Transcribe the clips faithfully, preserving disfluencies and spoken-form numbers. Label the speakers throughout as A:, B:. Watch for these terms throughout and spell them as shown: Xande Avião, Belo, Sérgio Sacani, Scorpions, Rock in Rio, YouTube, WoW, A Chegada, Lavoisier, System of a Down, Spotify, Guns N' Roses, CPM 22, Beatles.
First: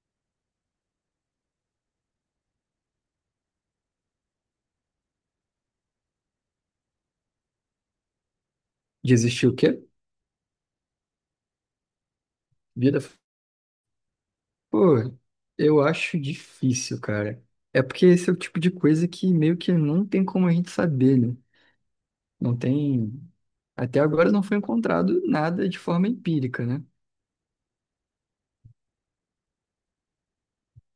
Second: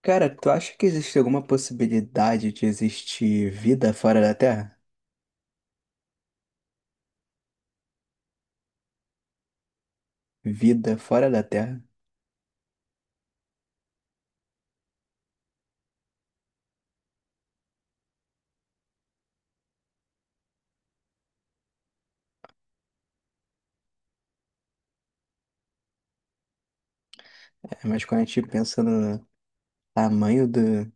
A: Cara, tu acha que existe alguma possibilidade de existir vida fora da Terra?
B: De existir o quê?
A: Vida fora da Terra?
B: Vida. Pô, eu acho difícil, cara. É porque esse é o tipo de coisa que meio que não tem como a gente saber, né? Não tem. Até agora não foi encontrado nada de forma empírica, né?
A: É, mas quando a gente pensa no tamanho do, do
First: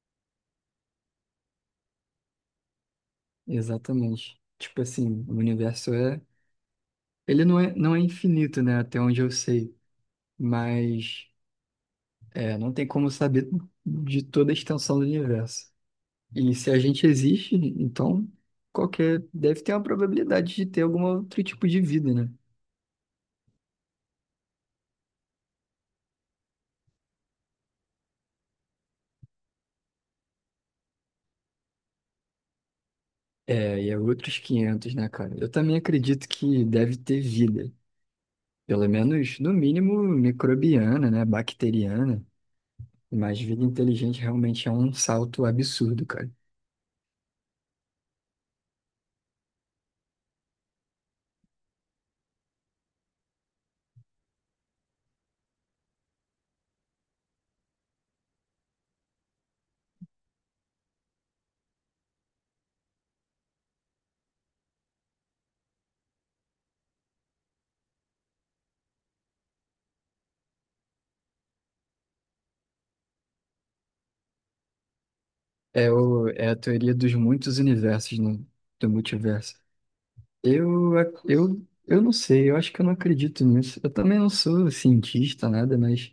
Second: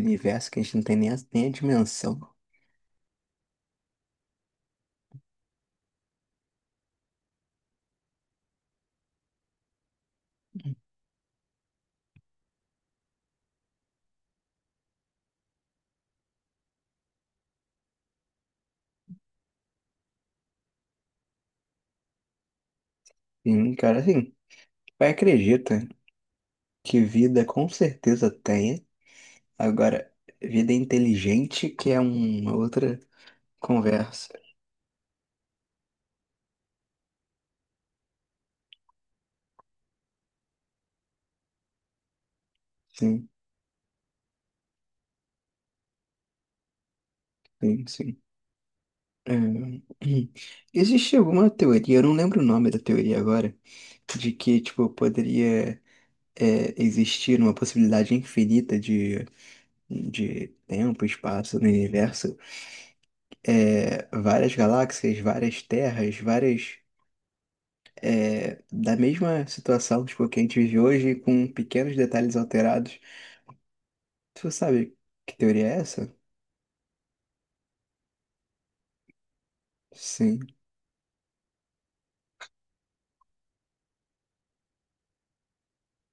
A: universo, que a gente não tem nem a, nem a dimensão.
B: Exatamente. Tipo assim, o universo é. Ele não é, não é infinito, né? Até onde eu sei. Mas é, não tem como saber de toda a extensão do universo. E se a gente existe, então qualquer. Deve ter uma probabilidade de ter algum outro tipo de vida, né?
A: Sim, cara, assim, vai acredita que vida com certeza tem. Agora, vida inteligente que é uma outra
B: É, e é
A: conversa.
B: outros quinhentos, né, cara? Eu também acredito que deve ter vida. Pelo menos, no mínimo, microbiana, né? Bacteriana.
A: Sim,
B: Mas vida inteligente realmente é um salto absurdo, cara.
A: sim, sim. É. Existe alguma teoria, eu não lembro o nome da teoria agora, de que, tipo, poderia. É, existir uma possibilidade infinita de, de tempo, espaço no universo, é, várias galáxias, várias terras, várias. É, da mesma situação tipo, que a gente vive hoje, com pequenos detalhes alterados. Tu sabe que teoria é
B: É,
A: essa?
B: o, é a teoria dos muitos universos, né? Do multiverso.
A: Sim.
B: Eu, ac- eu, eu não sei, eu acho que eu não acredito nisso. Eu também não sou cientista, nada, mas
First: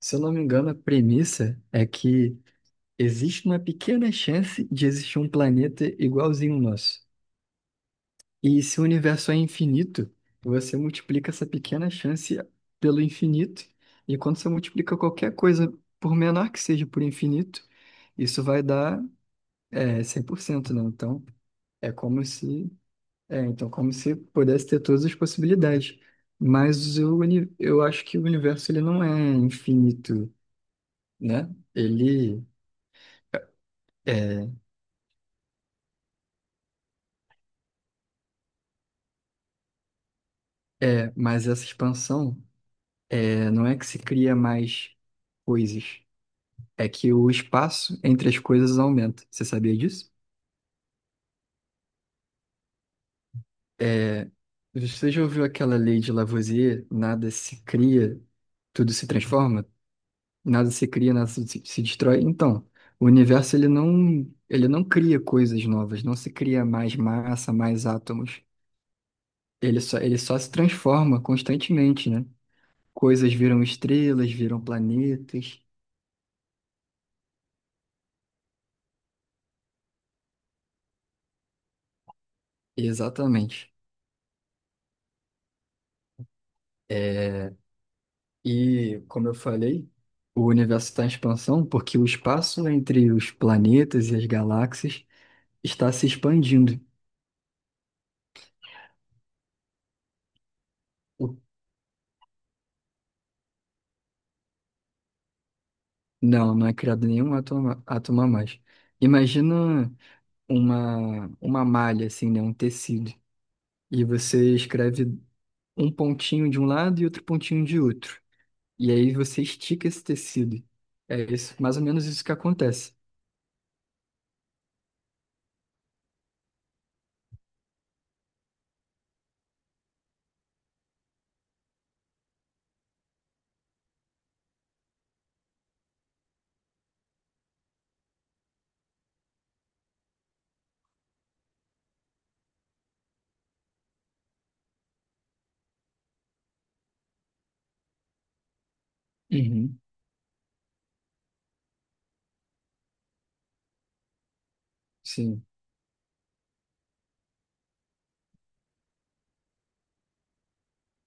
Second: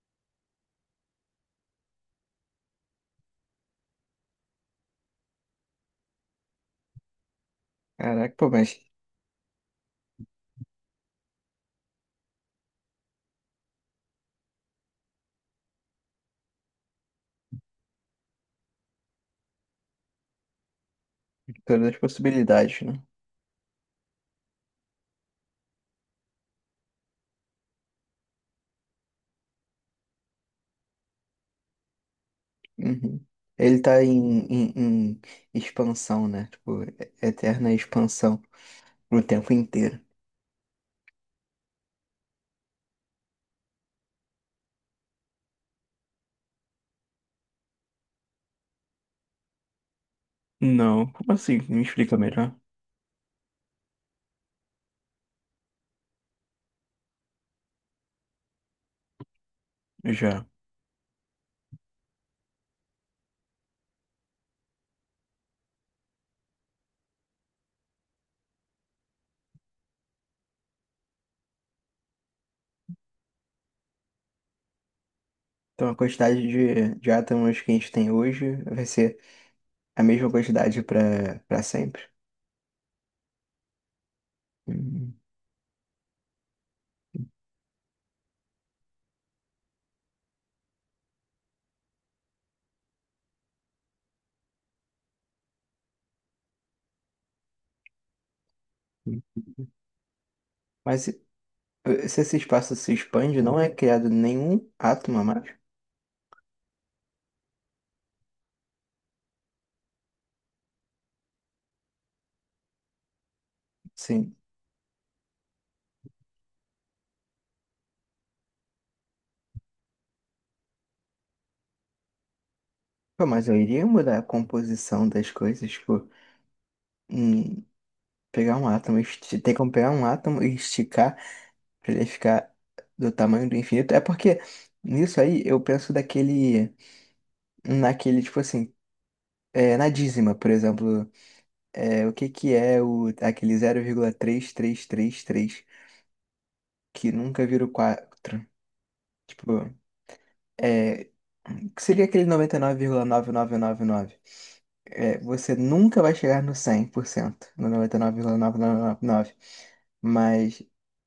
B: se eu não me engano, a premissa é que existe uma pequena chance de existir um planeta igualzinho ao nosso.
A: Caraca, pô,
B: E se
A: mas
B: o universo é infinito, você multiplica essa pequena chance pelo infinito, e quando você multiplica qualquer coisa, por menor que seja, por infinito, isso vai dar é, cem por cento, né? Então,
A: todas
B: é
A: as
B: como se,
A: possibilidades, né?
B: é, então, como se pudesse ter todas as possibilidades. Mas o, uni- eu acho que o universo ele não é infinito, né? Ele
A: Uhum. Ele tá em,
B: é,
A: em, em expansão, né? Tipo, e- eterna expansão o tempo inteiro.
B: é, mas essa expansão é, não é que se cria mais coisas. É que o espaço entre as coisas aumenta. Você sabia disso?
A: Não, como assim? Me explica melhor.
B: É, você já ouviu aquela lei de Lavoisier? Nada se cria, tudo se transforma.
A: Já.
B: Nada se cria, nada se, se destrói. Então, o universo ele não, ele não cria coisas novas, não se cria mais massa, mais átomos. Ele só, ele só se transforma constantemente, né? Coisas viram estrelas, viram planetas.
A: Então, a quantidade de, de átomos que a gente tem hoje vai ser a mesma quantidade para para sempre.
B: Exatamente.
A: Hum,
B: É, E, como eu falei, o universo está em expansão porque o espaço entre os planetas e as galáxias está se expandindo.
A: hum. Mas se
B: O-
A: se esse espaço se expande, não é criado nenhum átomo a mais?
B: Não, não é criado nenhum átomo, a- átomo a mais. Imagina uma, uma malha, assim, né? Um tecido. E
A: Sim.
B: você escreve um pontinho de um lado e outro pontinho de outro. E aí você estica esse tecido. É isso, mais ou menos isso que acontece.
A: Pô, mas eu iria mudar a composição das coisas, tipo, hum, pegar um átomo, esti- tem como pegar um átomo e esticar para ele ficar do tamanho do infinito. É porque nisso aí eu penso daquele, naquele, tipo assim, é, na dízima, por exemplo. É, o que que é o, aquele zero vírgula três três três três que nunca vira o quatro. Tipo,
B: Uhum.
A: é, o que seria aquele noventa e nove vírgula nove nove nove nove? É,
B: Sim.
A: você nunca vai chegar no cem por cento, no noventa e nove vírgula novecentos e noventa e nove, mas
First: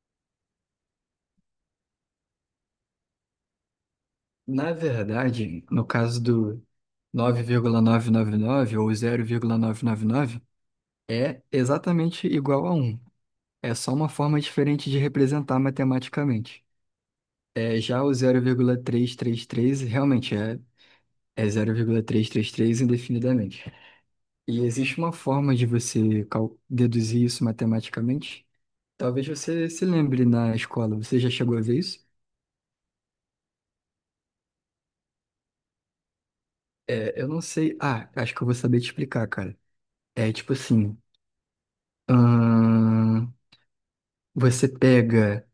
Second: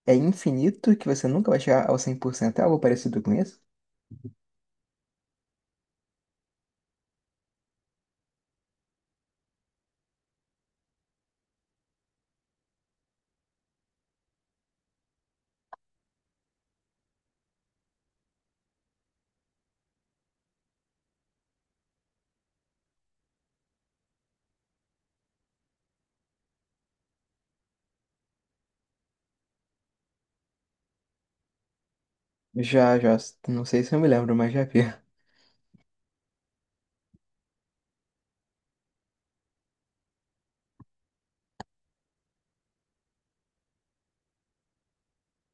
A: é infinito que você nunca vai chegar ao cem por cento. É algo parecido com isso?
B: Na verdade, no caso do, nove vírgula novecentos e noventa e nove ou zero vírgula novecentos e noventa e nove é exatamente igual a um. É só uma forma diferente de representar matematicamente. É, já o zero vírgula trezentos e trinta e três realmente é, é zero vírgula trezentos e trinta e três indefinidamente. E existe uma forma de você cal- deduzir isso matematicamente? Talvez você se lembre na escola. Você já chegou a ver isso?
A: Já, já, não sei se eu me lembro, mas já vi.
B: É, eu não sei. Ah, acho que eu vou saber te explicar, cara. É tipo assim. ahn, você pega,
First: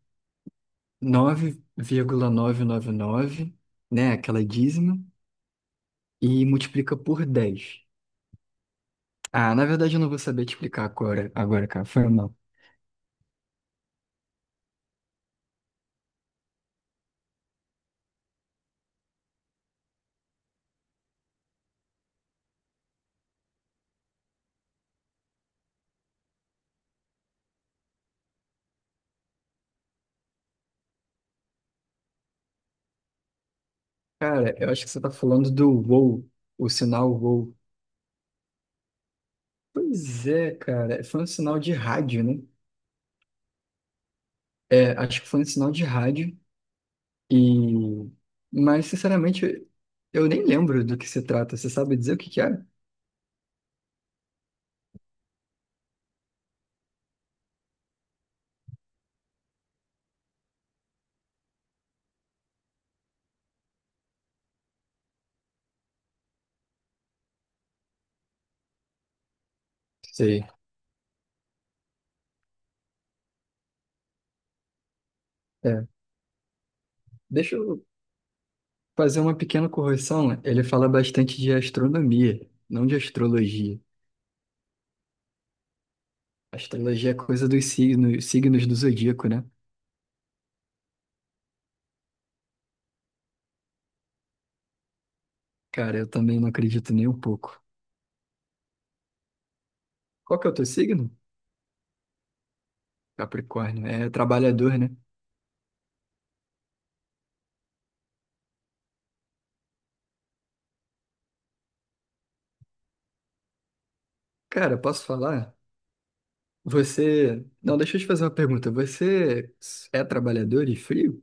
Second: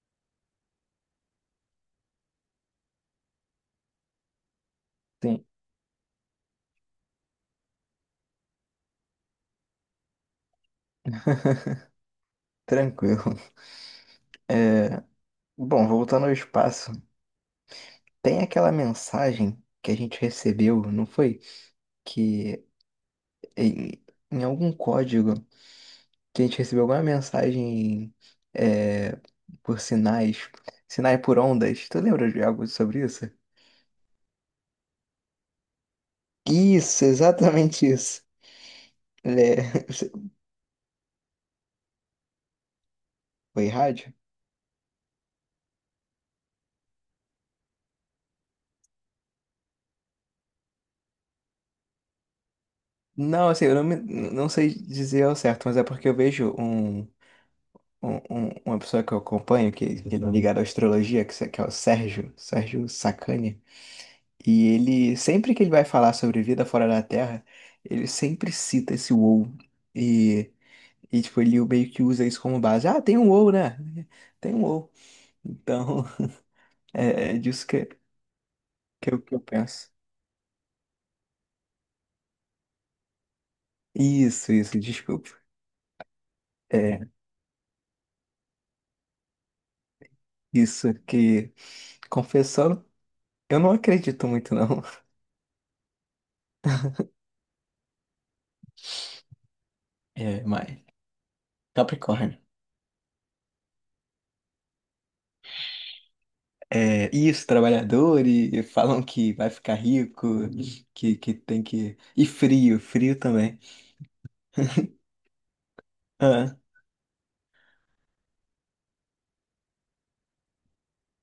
B: nove vírgula novecentos e noventa e nove, né? Aquela dízima,
A: Sim.
B: e multiplica por dez. Ah, na verdade eu não vou saber te explicar agora, agora, cara. Foi mal.
A: Tranquilo. Bom, voltando ao espaço, tem aquela mensagem que a gente recebeu, não foi? Que em, em algum código que a gente recebeu alguma mensagem, é, por sinais, sinais por ondas. Tu lembra de algo sobre isso?
B: Cara, eu acho que você tá falando do WoW, o
A: Isso,
B: sinal WoW.
A: exatamente isso. É,
B: Pois é, cara, foi um sinal de rádio, né?
A: foi rádio?
B: É, acho que foi um sinal de rádio e... Mas, sinceramente, eu nem lembro do que se trata. Você sabe dizer o que que era?
A: Não, assim, eu não, me- não sei dizer ao certo, mas é porque eu vejo um, um- um- uma pessoa que eu acompanho, que, que é ligada à astrologia, que, se- que é o Sérgio, Sérgio Sacani. E ele, sempre que ele vai falar sobre vida fora da Terra, ele sempre cita esse WoW.
B: Sei.
A: E, e tipo, ele meio que usa isso como base. Ah, tem um WoW, né? Tem um WoW.
B: É.
A: Então, é, é
B: Deixa
A: disso
B: eu
A: que, que, eu,
B: fazer
A: que
B: uma
A: eu
B: pequena
A: penso.
B: correção, ele fala bastante de astronomia, não de astrologia.
A: Isso, isso, desculpa. É,
B: Astrologia é coisa dos signos, signos do zodíaco, né?
A: isso que, confessando, eu não acredito muito, não.
B: Cara, eu também não acredito nem um pouco. Qual
A: É,
B: que é o teu
A: mas.
B: signo?
A: Capricórnio.
B: Capricórnio. É trabalhador, né?
A: É, isso, trabalhador, e, e falam que vai ficar rico, que, que tem que. E frio, frio também.
B: Cara, posso falar? Você. Não, deixa eu te fazer uma pergunta. Você é trabalhador e frio?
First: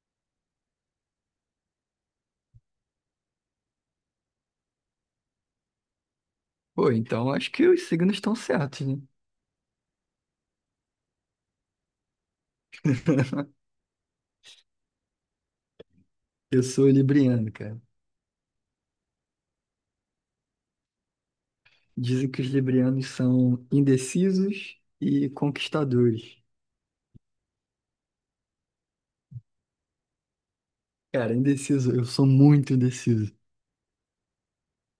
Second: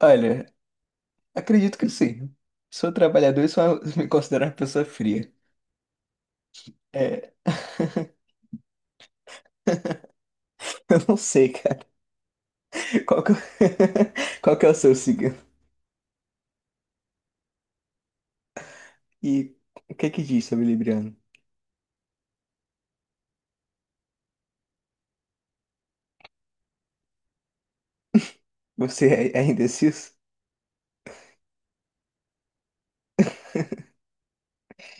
A: Olha, acredito que sim. Sou trabalhador e sou me considero uma pessoa fria.
B: Pô, então
A: É.
B: acho que os signos estão certos, né?
A: Eu não sei, cara. Qual que, é- qual que é o seu signo?
B: Eu sou libriano, cara.
A: E o que é que diz sobre Libriano?
B: Dizem que os librianos são indecisos e conquistadores.
A: Você é, é indeciso?
B: Cara, indeciso, eu sou muito indeciso.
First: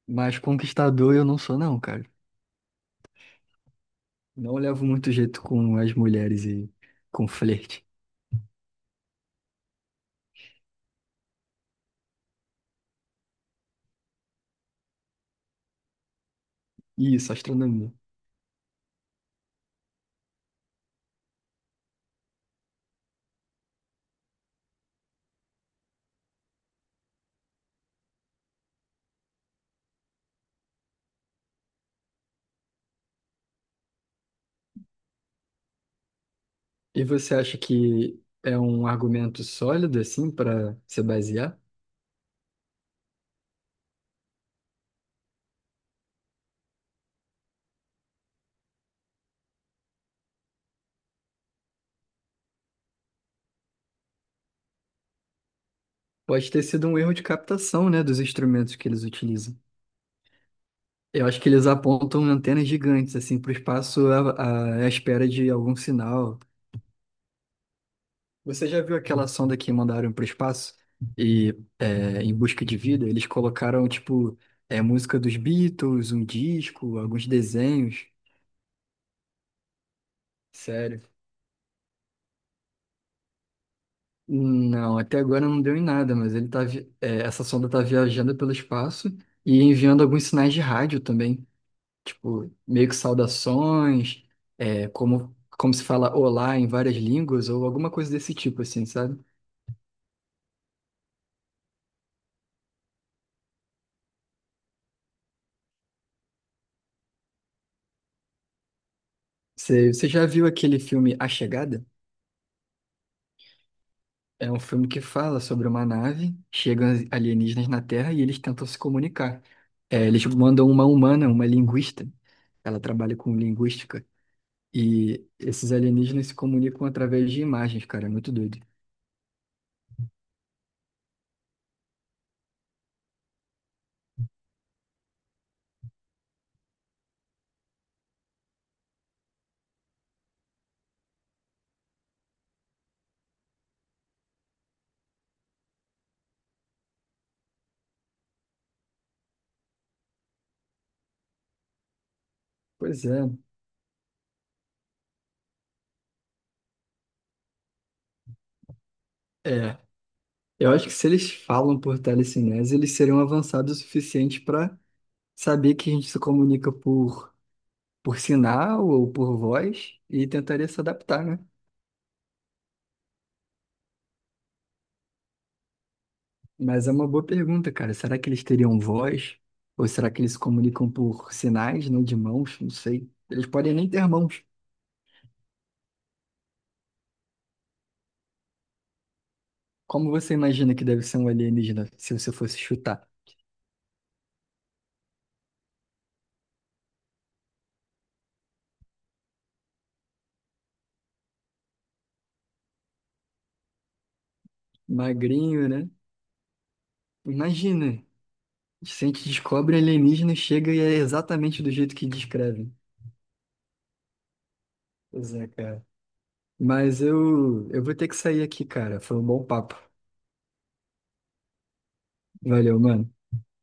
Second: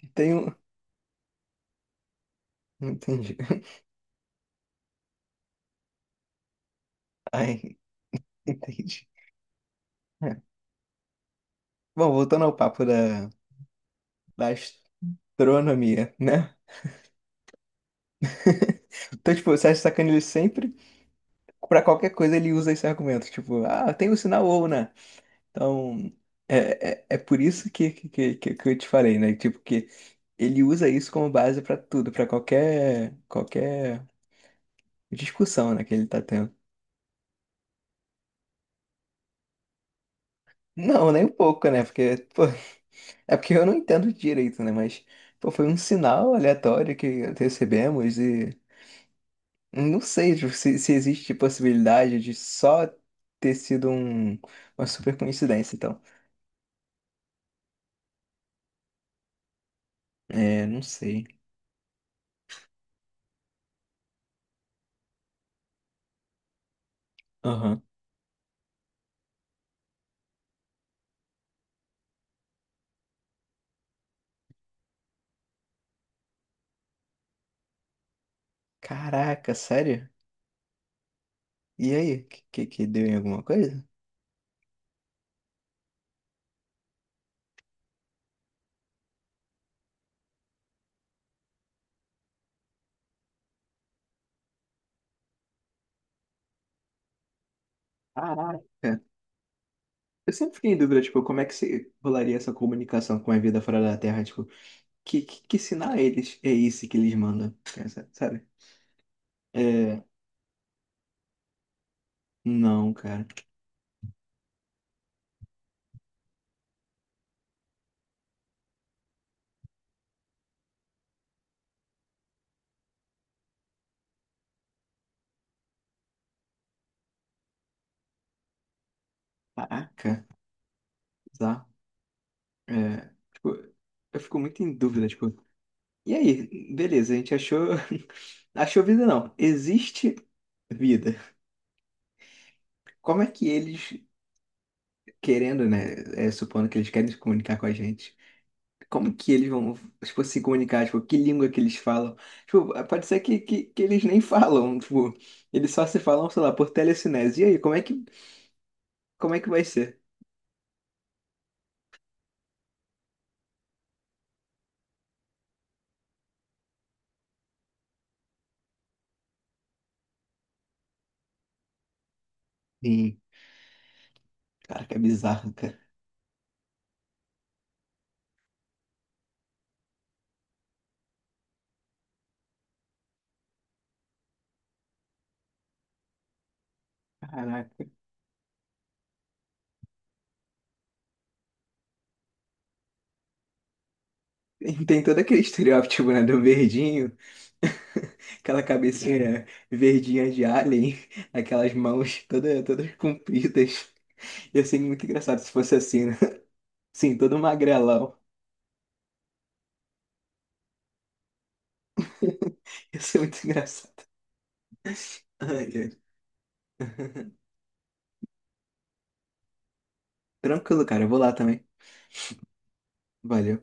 B: Mas
A: Tenho.
B: conquistador eu não sou, não, cara.
A: Não entendi.
B: Não levo muito jeito com as mulheres e com
A: Ai,
B: flerte.
A: entendi. É. Bom, voltando ao papo da, da, astronomia, né?
B: Isso, astronomia.
A: Então, tipo, o Sérgio sacaneia ele sempre. Pra qualquer coisa ele usa esse argumento. Tipo, ah, tem o sinal ou, né? Então, é, é, é por isso que, que, que, que que eu te falei, né? Tipo, que ele usa isso como base pra tudo, pra qualquer, qualquer discussão, né, que ele tá tendo.
B: E você acha que é um argumento sólido, assim, para se
A: Não, nem um
B: basear?
A: pouco, né? Porque, pô, é porque eu não entendo direito, né? Mas, pô, foi um sinal aleatório que recebemos e não sei tipo, se, se existe possibilidade de só ter sido um, uma super coincidência, então.
B: Pode ter sido um erro de captação, né, dos instrumentos que eles utilizam.
A: É, não sei.
B: Eu acho que eles apontam antenas gigantes, assim, para o espaço à, à à espera de algum sinal.
A: Aham.
B: Você já viu aquela sonda que mandaram para o espaço e é, em busca de vida eles colocaram tipo é, música dos Beatles, um disco, alguns desenhos?
A: Caraca, sério?
B: Sério?
A: E aí, que, que que deu em alguma coisa?
B: Não, até agora não deu em nada, mas ele tá vi- é, essa sonda tá viajando pelo espaço e enviando alguns sinais de rádio também, tipo meio que saudações, é, como como se fala olá em várias línguas ou alguma coisa desse
A: Caraca.
B: tipo assim, sabe?
A: Eu sempre fiquei em dúvida, tipo, como é que se rolaria essa comunicação com a vida fora da Terra? Tipo, que, que, que sinal é eles, é esse que eles mandam? Essa- Sabe?
B: Você,
A: É,
B: você já viu aquele filme A Chegada?
A: não, cara.
B: É um filme que fala sobre uma nave, chegam as- alienígenas na Terra e eles tentam se comunicar. É, eles mandam uma humana, uma linguista, ela trabalha com linguística, e esses alienígenas se comunicam através de imagens, cara, é muito doido.
A: Caraca, tá. É, tipo, eu fico muito em dúvida, tipo, e aí? Beleza, a gente achou, achou vida não. Existe vida. Como é que eles, querendo, né, é, supondo que eles querem se comunicar com a gente, como que eles vão, tipo, se comunicar, tipo, que língua que eles falam. Tipo,
B: Pois
A: pode ser
B: é,
A: que, que, que eles nem falam, tipo, eles só se falam, sei lá, por telecinese. E aí, como é que, como é que vai
B: é.
A: ser?
B: Eu acho que se eles falam por telecinese, eles seriam avançados o suficiente para saber que a gente se comunica por, por sinal ou por voz e tentaria se adaptar, né?
A: Sim. Cara, que é bizarro, cara.
B: Mas é uma boa pergunta, cara. Será que eles teriam voz? Ou será que eles se comunicam por sinais, não de mãos? Não sei. Eles podem nem ter mãos.
A: Caraca.
B: Como você imagina que deve ser um alienígena, se você fosse chutar?
A: E Tem todo aquele estereótipo, né, do verdinho, aquela cabecinha verdinha de alien, aquelas mãos toda, todas compridas. Ia ser muito engraçado se
B: Magrinho,
A: fosse
B: né?
A: assim, né? Sim, todo
B: Imagina.
A: magrelão.
B: Se a gente descobre alienígena, chega e é exatamente do jeito que descrevem.
A: Ia ser muito engraçado.
B: Pois é,
A: Ai,
B: cara.
A: ai.
B: Mas eu, eu vou ter que sair aqui, cara. Foi um bom papo.
A: Tranquilo, cara, eu vou lá também.
B: Valeu, mano.
A: Valeu.